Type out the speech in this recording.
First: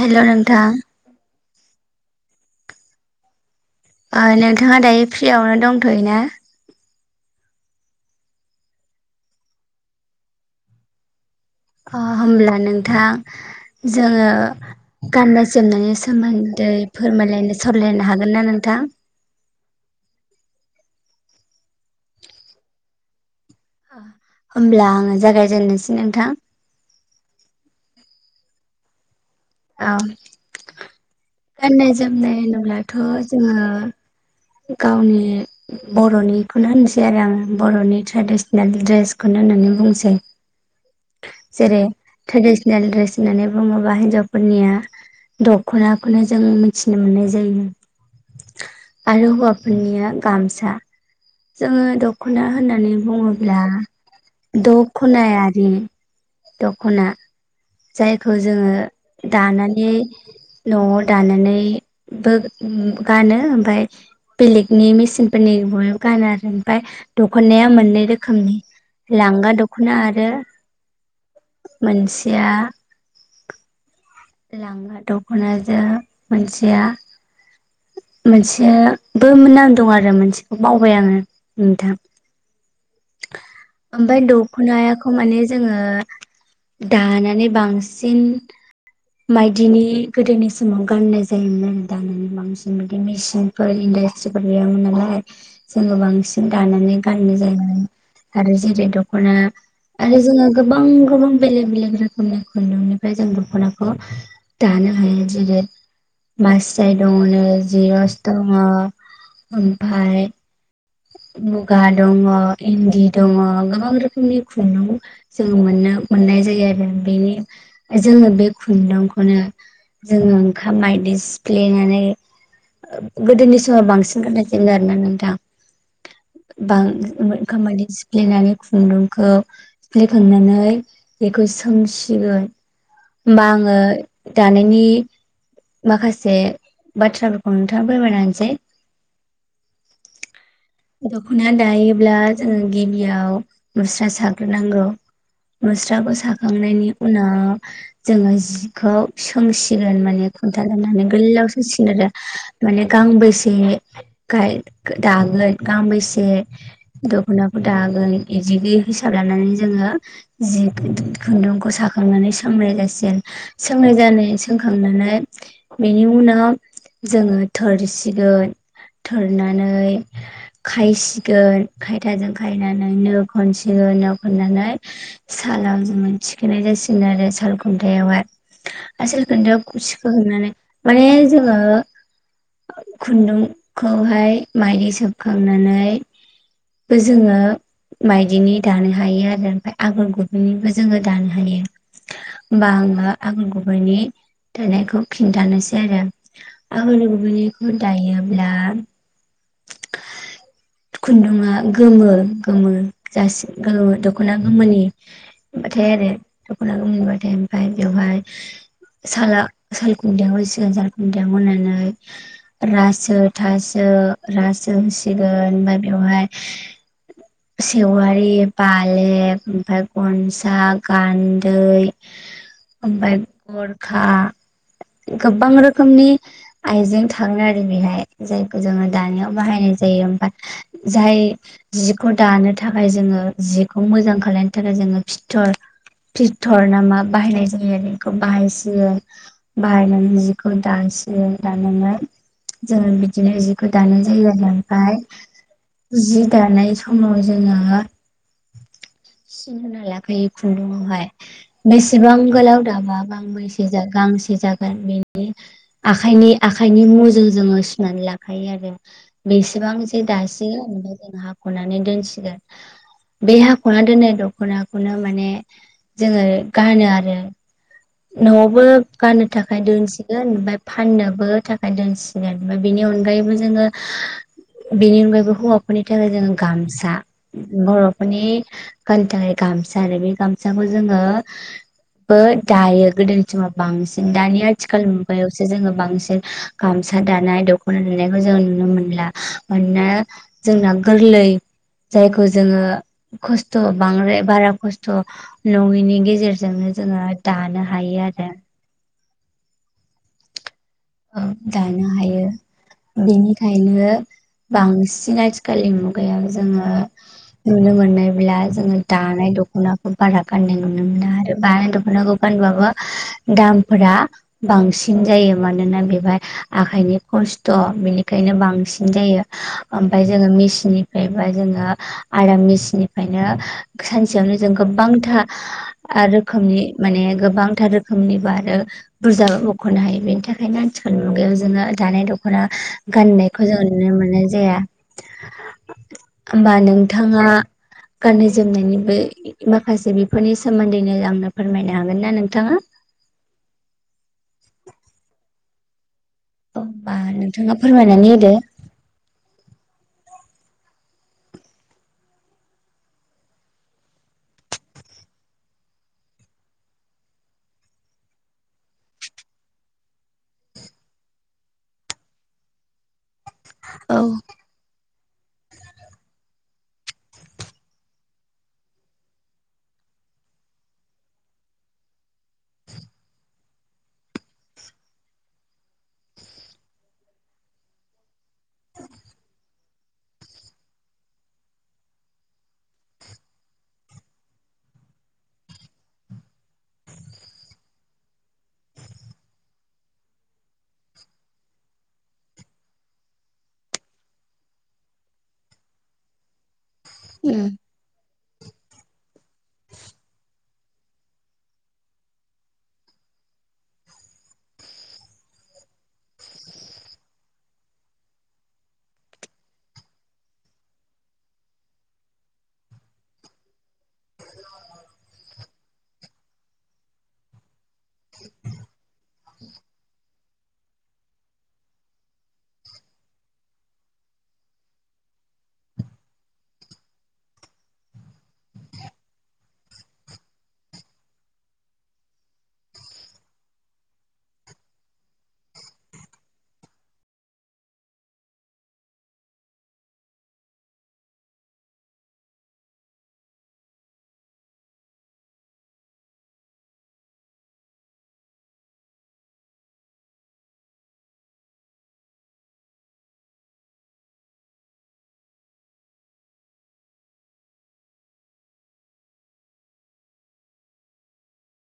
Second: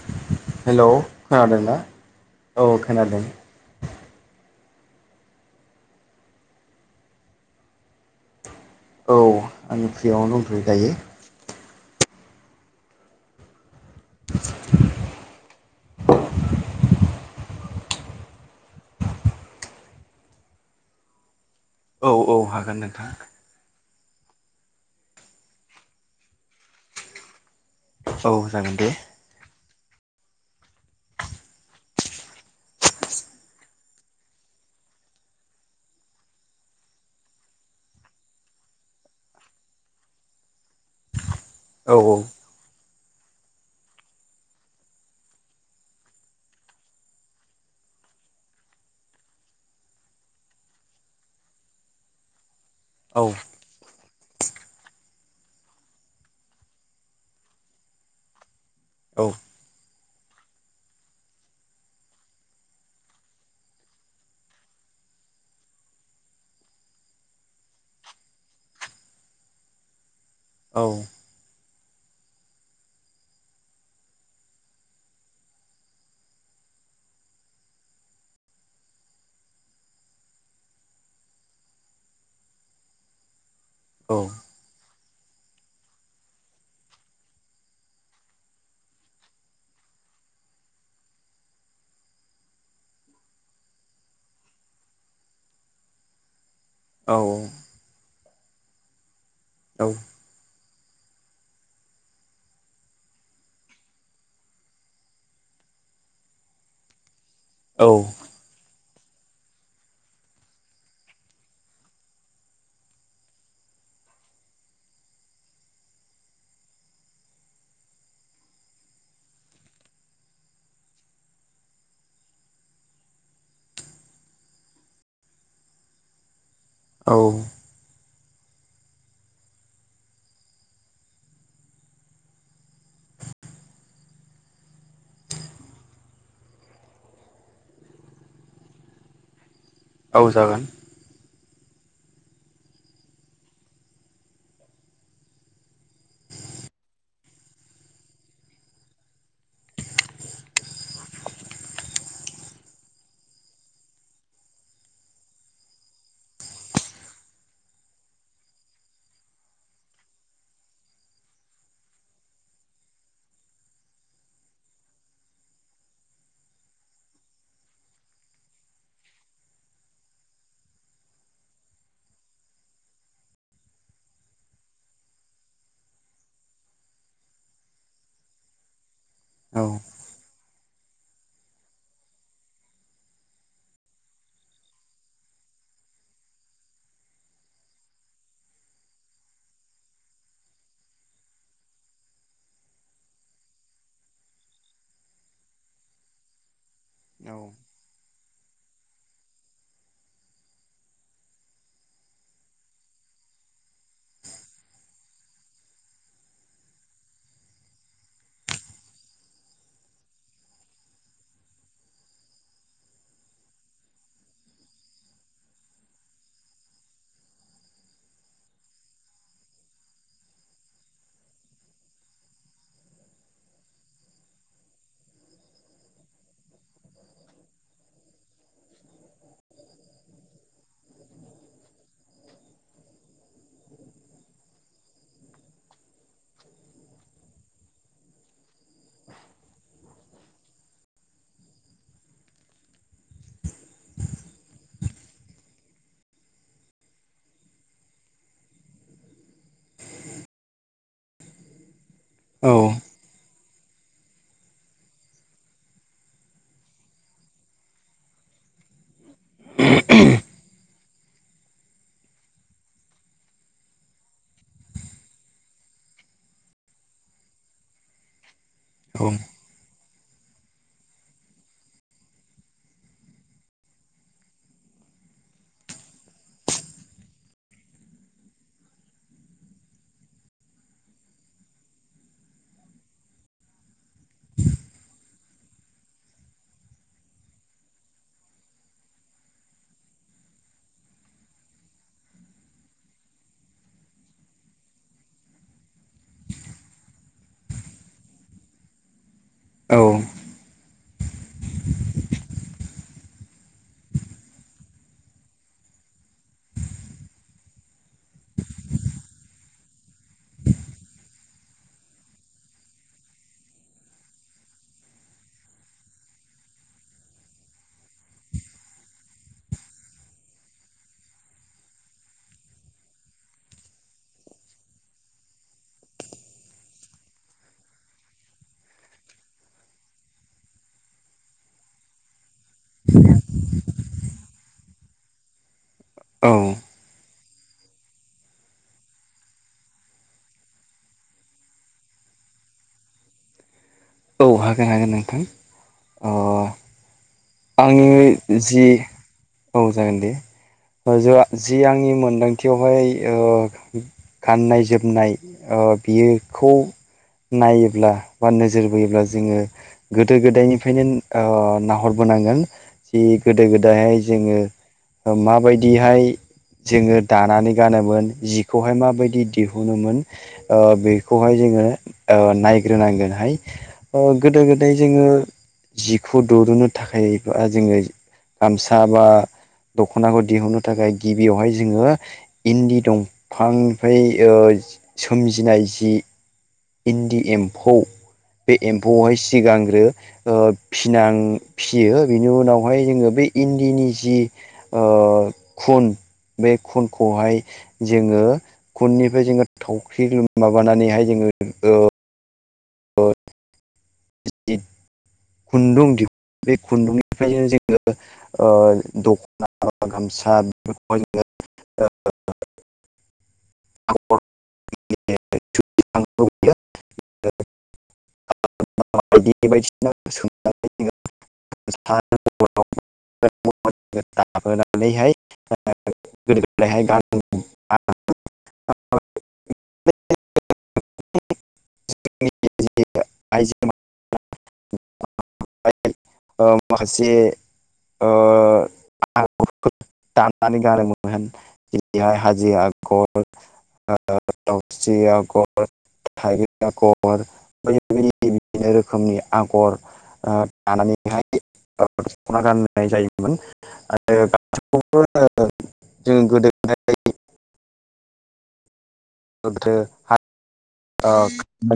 हेल' नोंथां। हेलौ खोनादोंना औ खोनादों। नोंथाङा दायो फ्रियावनो दंथ'योना? औ आं फ्रियावनोंथयो दंथ'यो दायो। होमब्ला नोंथां जोंङो गानाय। जोमनायनि सोमोन्दै फोरमायलायनो सावलायनो हागोन ना नोंथां? औ औ हागोन नोंथां। होमब्ला आङो जागायजेननोसै नोंथां। औ जागोन दे। औ गाननाय जोमनाय होनोब्लाथ' जोंङो। गावनि बर'निखौनो होनसै आरो आङो बर'नि ट्रेडिसनेल ड्रेसखौनो, होननानैनो बुंसै जेरै औ ट्रेडिसनेल द्रेस होनानै बुङोब्ला हिन्जावफोरनिया, दख'नाखौनो जों मिथिनो मोननाय जायो। आरो हौवाफोरनिया गामसा। जोंङो दख'ना होननानै औ बुङोब्ला दख खनायानो। दख'ना जायखौ जोंङो औ दानानै न'आव दानानै बो गानो ओमफफ्राय बेलेगनि मेसिनफोरनिबो गानो आरो ओमफ्राय दख'नाया मोननै रोखोमनि लांगा दख'ना आरो। औ मोनसेया लांनागा दख'ना जों मोनसेया। मोनसेबो नाम दं आरो मोनसेखौ बावबाय आङो नोंथां। ओमफाइ दानायाख खौ माने जोंङो दानानै बांसिन माइदिनि गोदोनि समाव गाननाय जायोमोन आरो दानानै बांसिन बायदि मेसिनफोर गैयामोन नालाय जोंबो बांसि -न दानानै गाननाय जायोमोन आरो जेरै दख'ना आरो जोङो गोबां गोबां बेलेग बेलेग रोखोमनि खुन्दुंनिफ्राय जों दख'नाखौ दानो हायो जेरै मास्राय दङ'नो ओ जिरस औ दङ' ओमफाय मुगा दङ' इन्दि दङ' गोबां रोखोमनि खुन्दुं जों मोननो मोननाय नाय जायो आरो बेनि जोङो बे खुन्दुंखौनो। जोङो ओंखाम मायदि सिफ्लेनानै गोदोनि समाव बांसिन गाननाय जोयोमोन आरोना नोंथां औ बांओं खामानिस फ्लेनानै खुन्दुंखौ सिफ्लेखांनानै बेखौ सोंसिगोन होमबा आङो दानायनि माखासे बाथ्राफोरखौ नोंथाङा फोरमायना होनसै औ जागोन ख'ना दायोब्ला जोङो गिबियाव मुस्रा साग्रोनांगौ मुस्राखौ साखांनायनि उनाव जोङो जिखौ सोंसिगोन माने खुन्था लुनानै गोलाव सोंसिगोन आरो माने गांबेसे गाय गो दागोन गांबेसे दख'नाखौ दागोन इबिदि हिसाब लानानै जोङो जि खुन्दुं-खुन्दुंखौ साखांनानै सोंनाय जासिगोन सोंनाय जानाय सोंखांना [unintelligible] बेनि उनाव जोङो थोरसिगोन थोरनानै [unintelligible] खायसिगोन खायथाजों खायनानै नो खनसिगोन नो खननानै साल [unintelligible] जोङो थिखोनाय जासिगोन आरो साल खुन्थायावहाय आसोल औ खोनदोखौ सिखो हैनानै माने जोङो खुन्दुंखौहाय माइदि सोबखांनानै बो जोङो माइदिनि दानो हायो आरो ओमफाय आगर गुबैनिबो जोङो दानो हायो होमबा आं मा आगर गुबैनि थोनायखौ खिन्थानोसै आरो। आगर औ गुबैनिखौ दायोब्ला [unintelligible] खुन्दुङा गोमो- गोमो जासि गोमो दख'ना गोमोनि [unintelligible] दख'नाखौ मोनबाथाय ओमफाय बेवहाय साला सालखुन्दिया हरसिगोन साल खुन्दिया हरनानै रासो थासो रासो होसिगोन ओमफाय बेवहाय सेवारि बालेक ओमफाय गनसा गान्दै ओमफाय गरखा गोबां रोखोमनि आइजें थाङो आरो बेहाय जायखौ जोङो दानायाव बाहायनाय जायो ओमबा जाय जिखौ दानो थाखाय जोङो जिखौ मोजां खालायनो थाखाय जोङो फिथर फिलथर नामा बाहायनाय जायो आरो इखौ बाहायसिगोन बाहायनानै जिखौ दान सि दानोनै जोंङो बिदिनो जिखौ दानाय जायो आरो ओमफाय जि दानाय समाव जोङो सिन होना लाखायो खुन्दुंआवहाय बेसेबां औ औ गोलाव दाबा गांबेस जेजा गांसे जागोन बेनि आखाइनि - आखाइनि मुजों जोङो सुनानै ला खायो आरो बेसेबां जे दासिगोन ओफाय जों हाख'नानै दोनसिगोन बे हाख'ना दोननाय दख'नाखौनो माने जोङो गानो आरो न'आवबो गाननो थाखाय दोनसि गोन ओमफाय फाननोबो थाखाय दोनसिगोन ओमफाय बेनि अनगायैबो जोङो बेनि अनगायैबो हौवाफोरनि थाखाय जोङो गामसा बर'फोरनि गाननो थाखाय गा गामसा आरो बे गामसाखौ जोङो बो दायो गोदोनि समाव बांसिन दानि आथिखाल मुगायावसो जोङो बांसिन गामसा दानाय दख'ना लुनायखौ जों नुनो मोनला मानोना जोंना गोरलै जायखौ जोङो खस्थ' बांद्राय बारा खस्थ' नङिनि गेजेरजोंनो जोङो दानो हायो आरो। औ दानो हायो बेनिखायनो। बांसिन आथिखाललि मुगायाव जोङो नुनो मोननायब्ला जोङो दानाय। दख'नाखौ बारा गाननाय नुनो मोना आरो बा दख'नाखौ गानबाबो दामफोरा बांसिन जायो मान मानोना बेवहाय आखाइनि खस्थ' बिनिखायनो बांसिन जायो ओमफ्रायाय जोङो मिन सिननिफ्राय बा जोङो आराम मेसिननिफ्रायनो सानसेयावनो जों गोबांथा ओ-रोखोमनि माने गोबांथार रोखोमनिबो आरो बुरजाबो मख'नो हायो बेनि थाख [unintelligible] आथिखालनि मुगायाव जोङो दानाय दख'ना गान्नायखौ जों। नुनो मोननाय जाया होमबा नोंथाङा। गाननाय-जोमनायनिबो माखासे बिफोरनि सोमोन्दैनो आंनो फोरमायनो हागोन ना नोंथाङा? [inaudible] औ हागोन-हागोन नोंथां। अ बा। आंनि जि औ जागोन दे। [inaudible] जो जि आंनि मोनदांथियावहाय ओ गाननाय-जोमनाय ओ। बियो खौ। नायोब्ला बा, नोजोर बोयोब्ला जोङो गोदो-गोदायनिफ्रायनो ओ नाहर। होबो नांगोन जि गोदो-गोदायहाय औ जोङो माबायदिहाय। जोङो दानानै गानोमोन जिखौहाय माबायदि दिहुनोमोन ओ बेखौहाय जों। ज ओ नायग्रोनांगोनहाय गोदो-गोदाय जोङो। जिखौ दुरुनो थाखाय बा जोङो गामसा बा। दख'नाखौ दिहुननो थाखाय गिबियावहाय जोङो इन्दि दंफां निफ्राय ओ। सोमजिनाय जि इन्दि एम्फौ। बे एम्फौआवहाय सिगांग्रो ओ फिनां। फियो बिनि उनावहाय जोङो बे इन्दिनि जि ओ खुन। बे खुनखौहाय उम जोङो। खुननिफ्राय जोङो थावख्रि माबानानैहाय जोङो ओ। [unintelligible] खुन्दुं दिहुन बे खुन्दुंनिफ्रायनो जों। [unintelligible] ओ दख'ना गामसा बेफोरखौहाय जोङो। [inaudible] [inaudible] [inaudible] [inaudible] लाबोनानैहाय गोदो-गोदायहाय गान [inaudible] [inaudible] [inaudible] आइजो। [inaudible] ओ माखासे ओ आ। दाननानै गानोमोन होन जेरैहाय हाजो आगर। [inaudible] आगर थाइ आगर। बिनो रोखोमनि आगर ओ दानानैहाय। ओ सना गाननाय जायोमोन आरो [inaudible] जों गोदो-गोदाय। [unintelligible] [inaudible]